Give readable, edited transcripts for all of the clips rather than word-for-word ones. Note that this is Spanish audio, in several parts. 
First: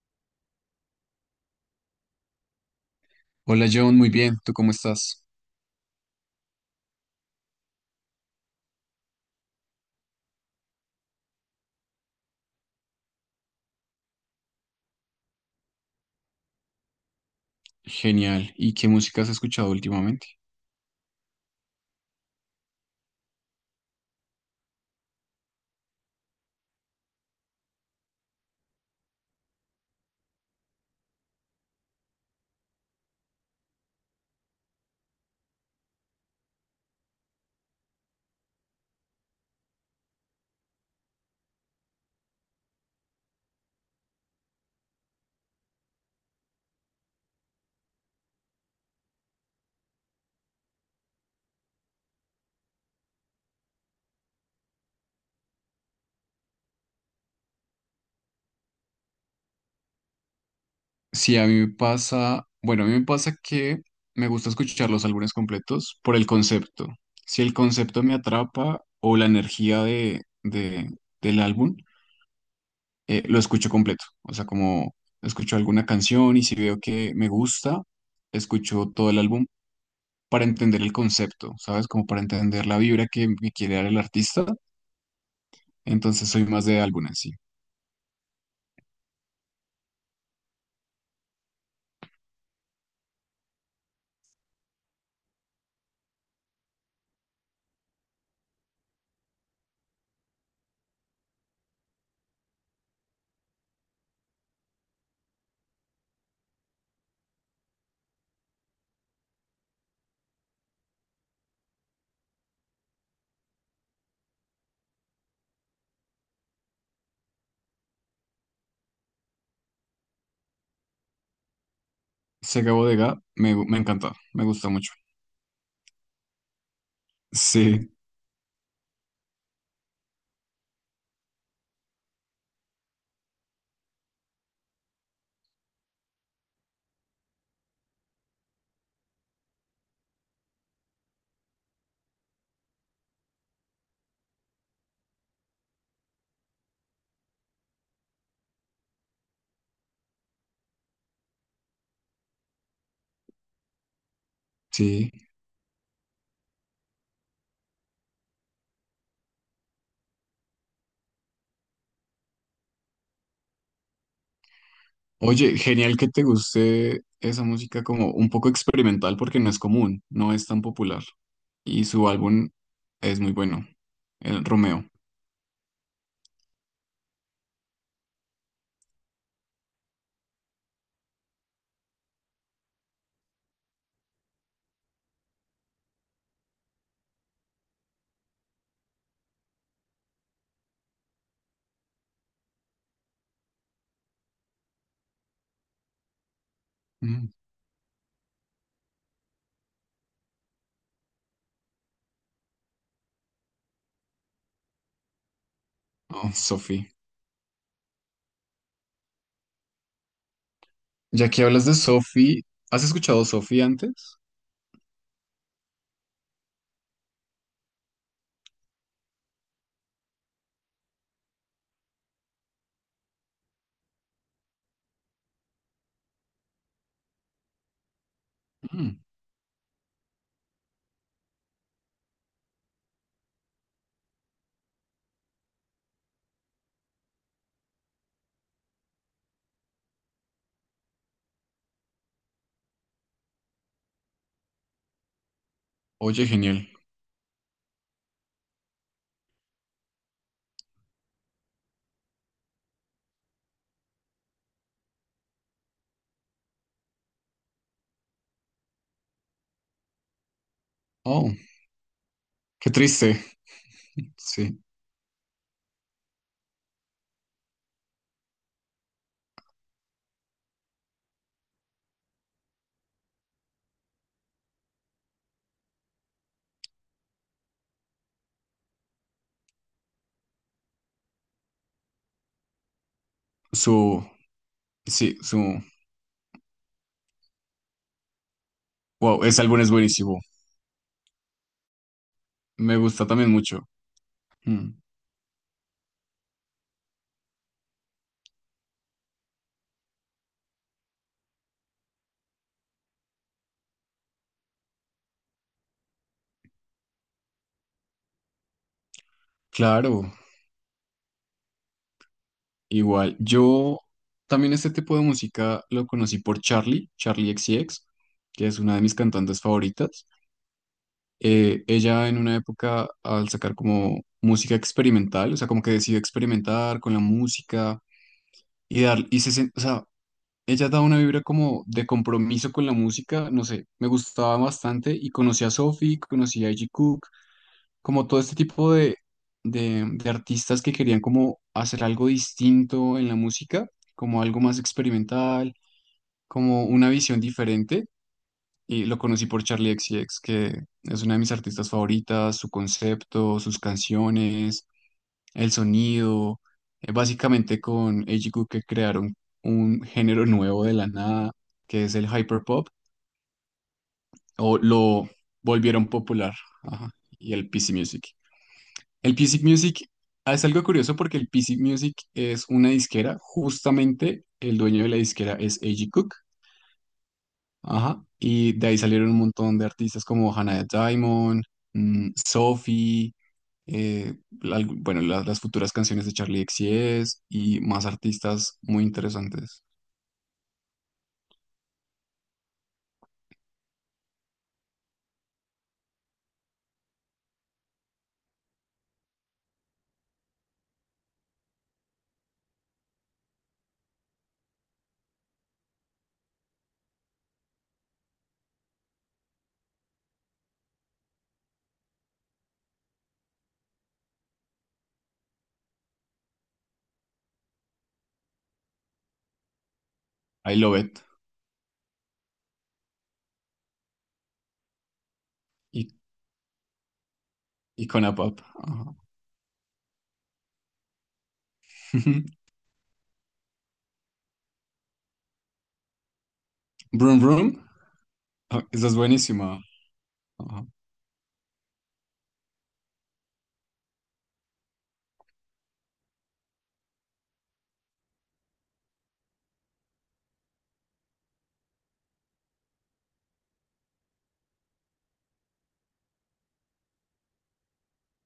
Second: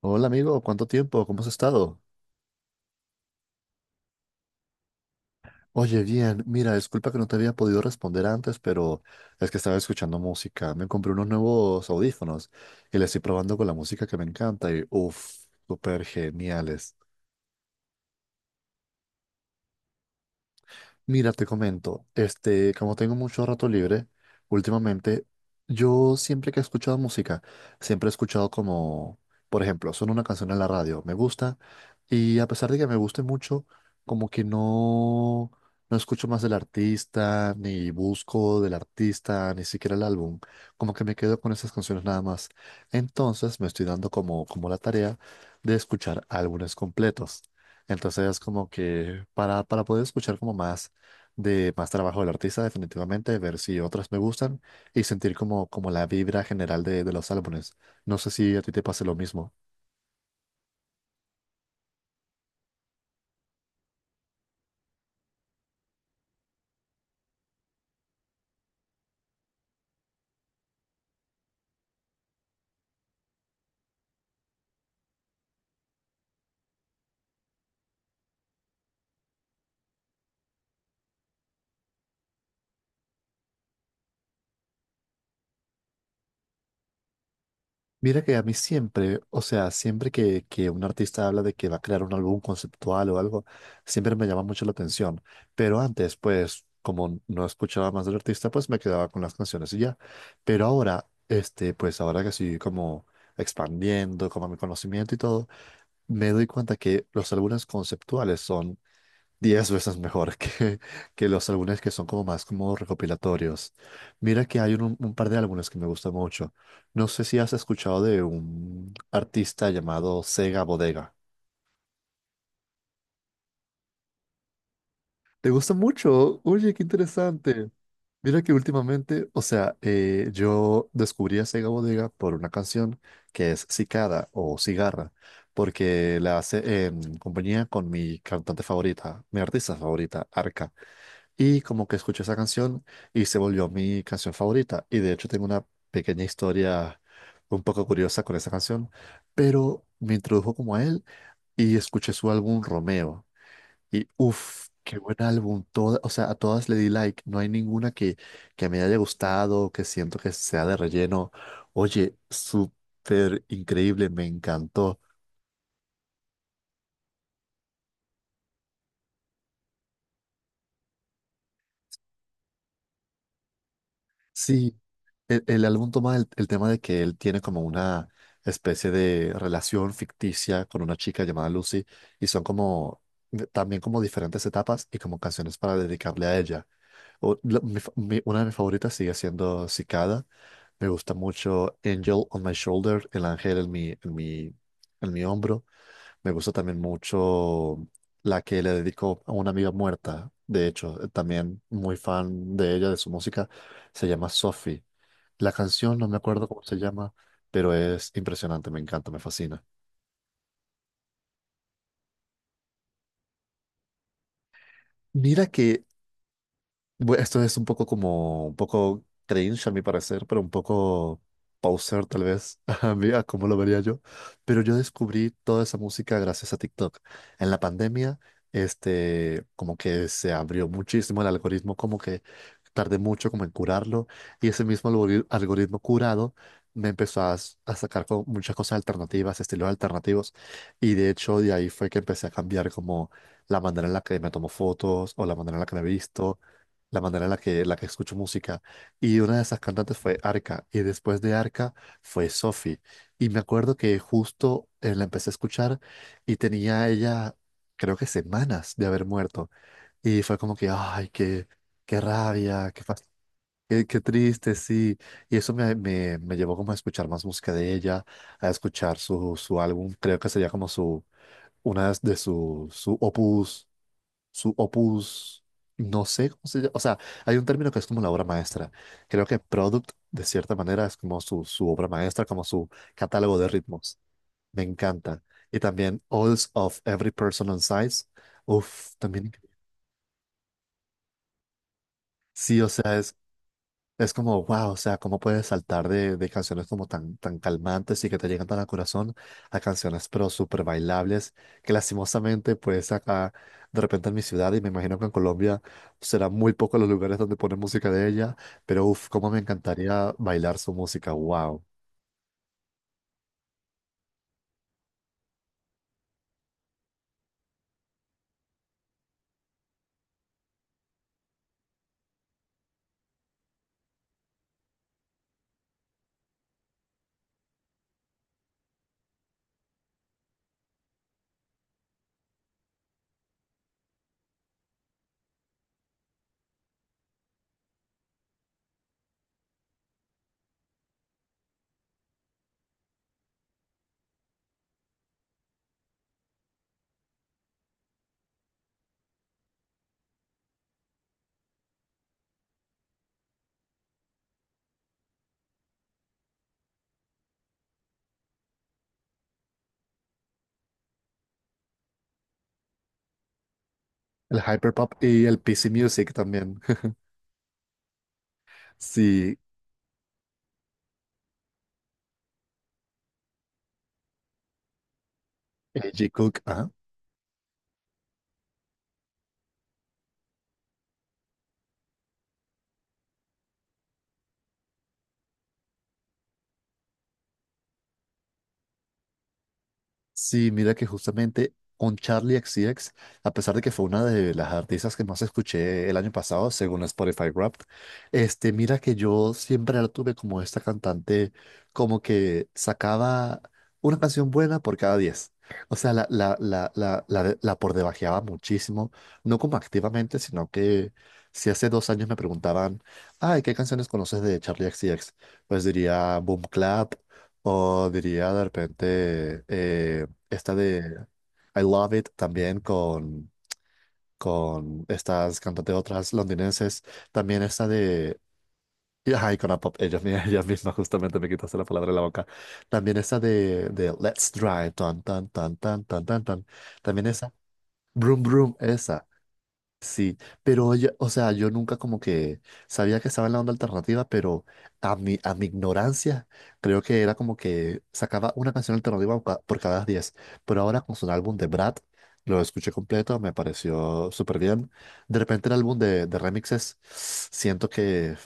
Hola amigo, ¿cuánto tiempo? ¿Cómo has estado? Hola John, muy bien, ¿tú cómo estás? Oye, bien, mira, disculpa que no te había podido responder antes, pero es que estaba escuchando música. Me compré unos nuevos audífonos y les estoy probando con la música que me encanta y uff, súper geniales. Genial. ¿Y qué música has escuchado últimamente? Mira, te comento, como tengo mucho rato libre últimamente, yo siempre que he escuchado música, siempre he escuchado como, por ejemplo, suena una canción en la radio, me gusta, y a pesar de que me guste mucho, como que no, no escucho más del artista, ni busco del artista, ni siquiera el álbum, como que me quedo con esas canciones nada más. Entonces me estoy dando como la tarea de escuchar álbumes completos. Entonces, como que para poder escuchar como más de más trabajo del artista, definitivamente, ver si otras me gustan y sentir como la vibra general de los álbumes. No sé si a ti te pase lo mismo. Sí, a mí me pasa, bueno, a mí me pasa que me gusta escuchar los álbumes completos por el concepto. Si el concepto me atrapa o la energía del álbum, lo escucho completo. O sea, como escucho alguna canción y si veo que me gusta, escucho todo el álbum para entender el concepto, ¿sabes? Como para entender la vibra que me quiere dar el artista. Entonces soy más de álbumes, sí. Mira que a mí siempre, o sea, siempre que un artista habla de que va a crear un álbum conceptual o algo, siempre me llama mucho la atención. Pero antes, pues, como no escuchaba más del artista, pues me quedaba con las canciones y ya. Pero ahora, pues ahora que estoy como expandiendo como mi conocimiento y todo, me doy cuenta que los álbumes conceptuales son 10 veces mejor que los álbumes que son como más como recopilatorios. Mira que hay un par de álbumes que me gustan mucho. No sé si has escuchado de un artista llamado Sega Bodega. Se acabó de Ga, me, gu- Me encanta, me gusta mucho. ¿Te gusta mucho? Oye, qué interesante. Sí, Mira que últimamente, o sea, yo descubrí a Sega Bodega por una canción que es Cicada o Cigarra, porque la hace en compañía con mi cantante favorita, mi artista favorita, Arca. Y como que escuché esa canción y se volvió mi canción favorita. Y de hecho tengo una pequeña historia un poco curiosa con esa canción, pero me introdujo como a él y escuché su álbum Romeo. Y uff, qué sí. buen álbum. Toda, o sea, a todas le di like. No hay ninguna que me haya gustado, que siento que sea de relleno. Oye, súper increíble, me encantó. Oye, genial que te guste esa música como un poco experimental porque no es común, no es tan popular. Y su álbum es muy bueno, el Sí, Romeo. el álbum toma el tema de que él tiene como una especie de relación ficticia con una chica llamada Lucy y son como también como diferentes etapas y como canciones para dedicarle a ella. Una de mis favoritas sigue siendo Cicada. Me gusta mucho Angel on My Shoulder, el ángel en mi hombro. Me gusta también Mm. mucho la que le dedico a una amiga muerta. De hecho, también muy fan de ella, de su música. Se llama Sophie. La canción no me Oh, acuerdo cómo se Sophie. llama, pero es impresionante, me encanta, me fascina. Ya que hablas de Sophie, ¿has escuchado Sophie antes? Mira que esto es un poco como, un poco cringe a mi parecer, pero un poco poser tal vez, a mí, a cómo lo vería yo. Pero yo descubrí toda esa música gracias a TikTok. En la pandemia, Mm. Como que se abrió muchísimo el algoritmo, como que tardé mucho como en curarlo, y ese mismo algoritmo curado me empezó a sacar como muchas cosas alternativas, estilos alternativos, y de hecho de ahí fue que empecé a cambiar como la manera en la que me tomo fotos o la manera en la que me Oye, visto, genial. la manera en la que, escucho música. Y una de esas cantantes fue Arca, y después de Arca fue Sophie. Y me acuerdo que justo la empecé a escuchar y tenía ella, creo que semanas de haber muerto. Y fue como que, ay, Oh, qué, qué rabia, qué, fas- triste. qué, qué triste, Sí, sí. Y eso me llevó como a escuchar más música de ella, a escuchar su álbum, creo que sería como su, una de sus, su opus, no sé cómo se llama, o sea, hay un término que es como la obra maestra. Creo que Product, de cierta manera, es como su obra maestra, como su catálogo de ritmos. su, Me sí, encanta. Y su, también Alls of Every Person on Size. Uf, wow, también. ese álbum es buenísimo. Sí, o Me sea, gusta es también mucho. Es como, Mm. wow, o sea, cómo puedes saltar de canciones como tan, tan calmantes y que te llegan tan al corazón a canciones pero súper bailables, que lastimosamente pues acá de repente en mi ciudad y me imagino que en Colombia será muy poco los lugares donde ponen música de ella, pero uff, cómo me encantaría Claro. bailar su música, wow. Igual, yo también este tipo de música lo conocí por Charlie XCX, que es una de mis cantantes favoritas. Ella en una época al sacar como música experimental, o sea, como que decidió experimentar con la música y dar, y se, sen- o sea, ella da una vibra como de compromiso con la música, no sé, me gustaba bastante y conocí a Sophie, conocí a Iggy como todo este tipo de artistas que querían como hacer algo distinto en la música, como algo más experimental, como una visión diferente. Y lo conocí por Charlie XCX, que es una de mis artistas favoritas, su concepto, sus canciones, el sonido, básicamente con Ejiku que crearon un género nuevo de la nada, que es el hyperpop, El o hyperpop lo y el PC volvieron Music popular, también. ajá, y el PC Music. El Sí, PC Music es algo curioso porque el PC Music es una disquera, justamente el dueño de la disquera es A.G. AG Cook, Cook, ajá. ajá, y de ahí salieron un montón de artistas como Hannah Diamond, mm, Sophie, eh, bueno, las futuras canciones de Charlie XCX y más artistas muy interesantes. Sí, mira que justamente con Charlie XCX, a pesar de que fue una de las artistas que más escuché el año pasado, según Spotify Wrapped, mira que yo siempre la tuve como esta cantante, como que sacaba una canción buena por cada 10. O sea, la por debajeaba muchísimo, no como activamente, sino que si hace 2 años me preguntaban, ay, ¿qué canciones conoces de Charlie XCX? Pues diría Boom Clap. O diría de repente esta I Love It de I Love It también con estas cantantes y, otras londinenses. También esta y Con A de. Pop, ajá. Y, ajá, y con la pop, ellos, ellos mismos justamente me quitaste la palabra de la boca. También esta de Let's Drive, tan, tan, tan, tan, tan, tan, tan. También Vroom esa, Vroom, Broom Broom, ah, esa es esa. buenísima, Sí, ajá, pero oye, o sea, yo nunca como que sabía que estaba en la onda alternativa, pero a mi ignorancia creo que era como que sacaba una canción alternativa por cada 10. Pero ahora con su álbum de Brad, lo escuché completo, me pareció súper bien. De repente el álbum de remixes, siento que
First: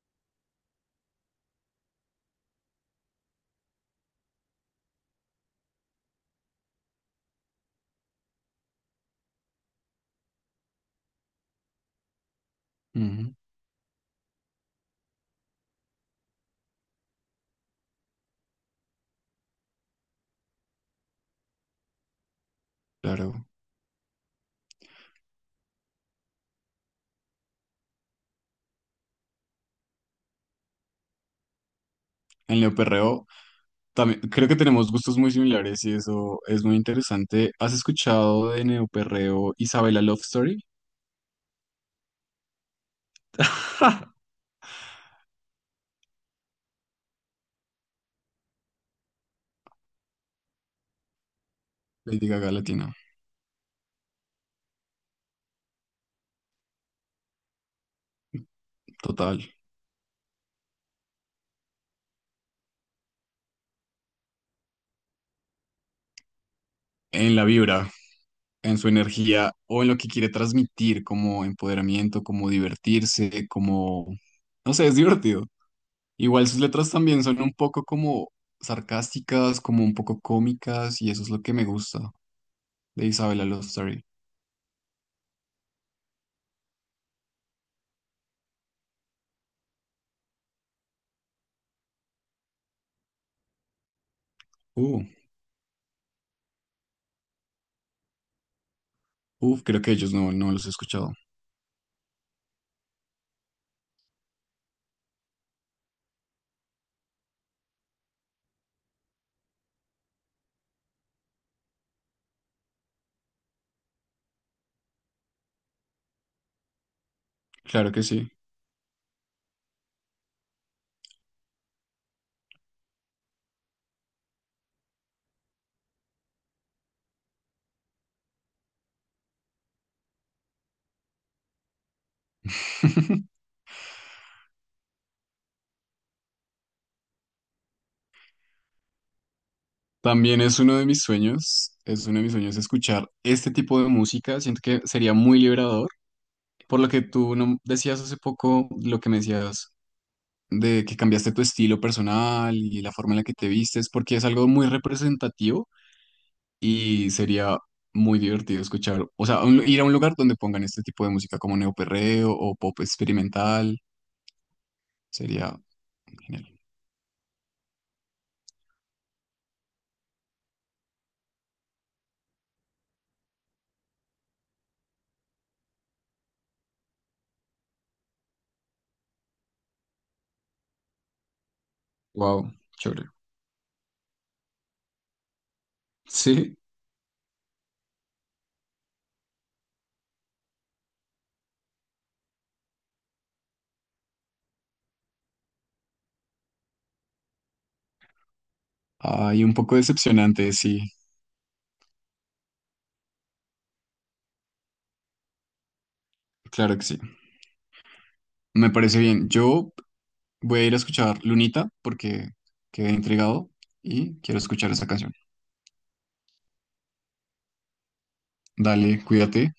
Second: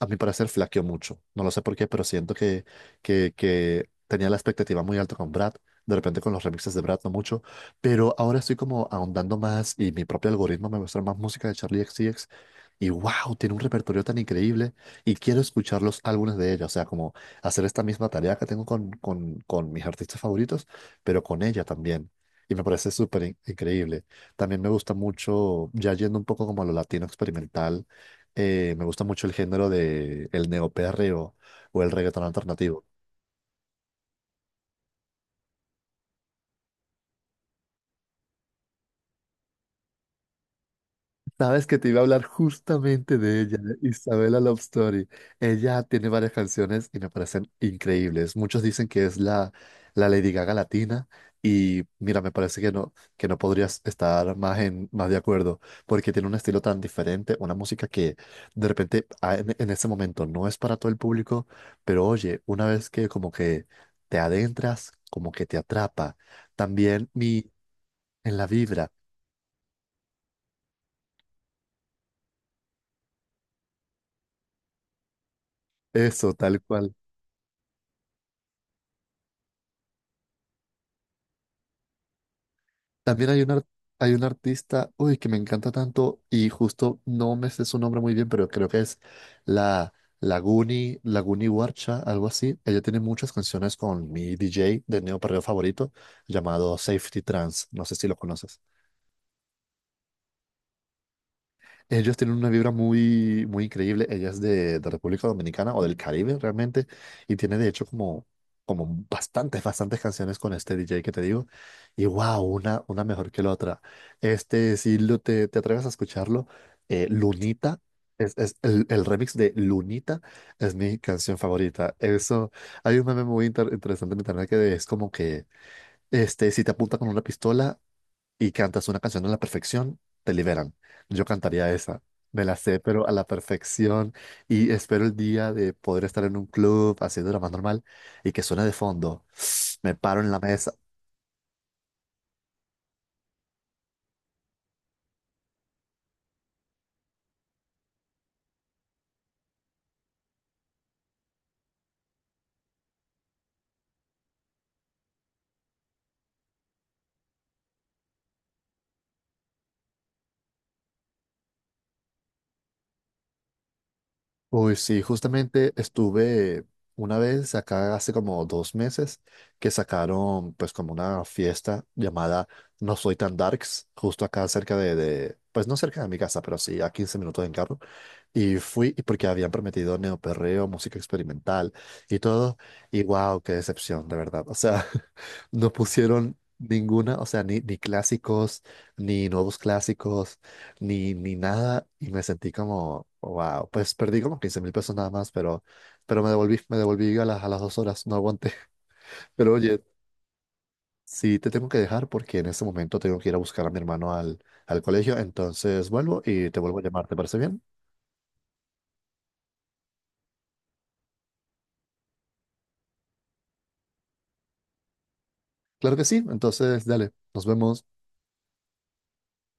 a mi parecer flaqueó mucho. No lo sé por qué, pero siento que tenía la expectativa muy alta con Brad. De repente con los remixes de Brad no mucho. Pero ahora estoy como ahondando más y mi propio algoritmo me muestra más música de Charlie XCX. Y ujú, wow, tiene un repertorio tan increíble y quiero escuchar los álbumes de ella. O sea, como hacer esta misma tarea que tengo con mis artistas favoritos, pero con ella también. Y me parece súper claro. increíble. También me gusta mucho, ya yendo un poco como a lo latino experimental, me gusta mucho el género de el neoperreo o el reggaetón En alternativo. Neo También, creo que tenemos gustos muy similares y eso es muy interesante. ¿Has escuchado de Neoperreo Isabela Love Story? Sabes que te iba a hablar justamente de ella, de Isabella Love Story. Ella tiene varias canciones y me parecen increíbles. Muchos dicen que es la Lady Gaga latina y mira, Lady me Gaga parece Latina, que no podrías estar más de acuerdo porque tiene un estilo tan diferente, una música que de repente a- total. en, en ese momento no es para todo el público, pero oye, una vez que como que te adentras, como que te atrapa. También En la vibra, en la en su vibra, energía o en lo que quiere transmitir como empoderamiento, como divertirse, como... No sé, es divertido. eso, Igual tal sus letras cual. también son un poco como sarcásticas, como un poco cómicas y eso es lo que me gusta de También hay Isabela un, Love ar- Story. hay un artista, uy, que me encanta tanto y justo no me sé su nombre muy bien, pero creo que es la Laguni Warcha, algo así. Ella tiene muchas canciones con mi DJ de Uh, Neo Perreo favorito llamado Safety Trance. No sé si lo conoces. uf, creo que ellos no los he escuchado. Ellos tienen una vibra muy, muy increíble. Ella es de República Dominicana o del Caribe realmente. Y tiene de hecho como bastantes, bastantes canciones con este DJ que te digo. Y wow, una mejor que la otra. Si te atreves a escucharlo, Lunita, Claro que sí. es el remix de Lunita es mi canción favorita. Eso, hay un meme muy interesante en internet que es como que, si te apunta con una pistola, y cantas una canción a la perfección, te liberan. Yo cantaría esa. Me la sé, pero a la perfección. Y espero el día de poder estar en un club haciendo lo más normal y que suene de fondo. Me paro en la También es mesa. uno de mis sueños, es uno de mis sueños escuchar este tipo de música. Siento que sería muy liberador. Por lo que tú no- decías hace poco, lo que me decías de que cambiaste tu estilo personal y la forma en la que te vistes, porque es algo muy representativo y sería muy divertido escuchar. O sea, ir a un lugar donde pongan este tipo de música como neoperreo o pop experimental Uy, sí, sería justamente genial. estuve una vez acá hace como 2 meses que sacaron pues como una fiesta llamada No Soy Tan Darks, justo acá cerca pues no cerca de mi casa, pero sí a 15 minutos en carro. Y fui, y porque habían prometido neoperreo, música experimental y Wow, todo. Y chévere. wow, qué decepción, de verdad. O sea, no pusieron Sí, ninguna, o sea, ni clásicos, ni nuevos clásicos, ni nada. Y me sentí como, wow, pues perdí como 15.000 pesos nada más, pero me devolví a las 2 horas, no aguanté. hay Pero un poco oye, decepcionante, sí, sí te tengo que dejar porque en este momento tengo que ir a buscar a mi hermano al colegio. Entonces vuelvo y te claro vuelvo a que sí. llamar, ¿te parece bien? Me parece bien. Yo. Voy a ir a escuchar Lunita porque quedé intrigado y quiero escuchar esa canción. Claro que sí, entonces dale, nos vemos. Dale, cuídate.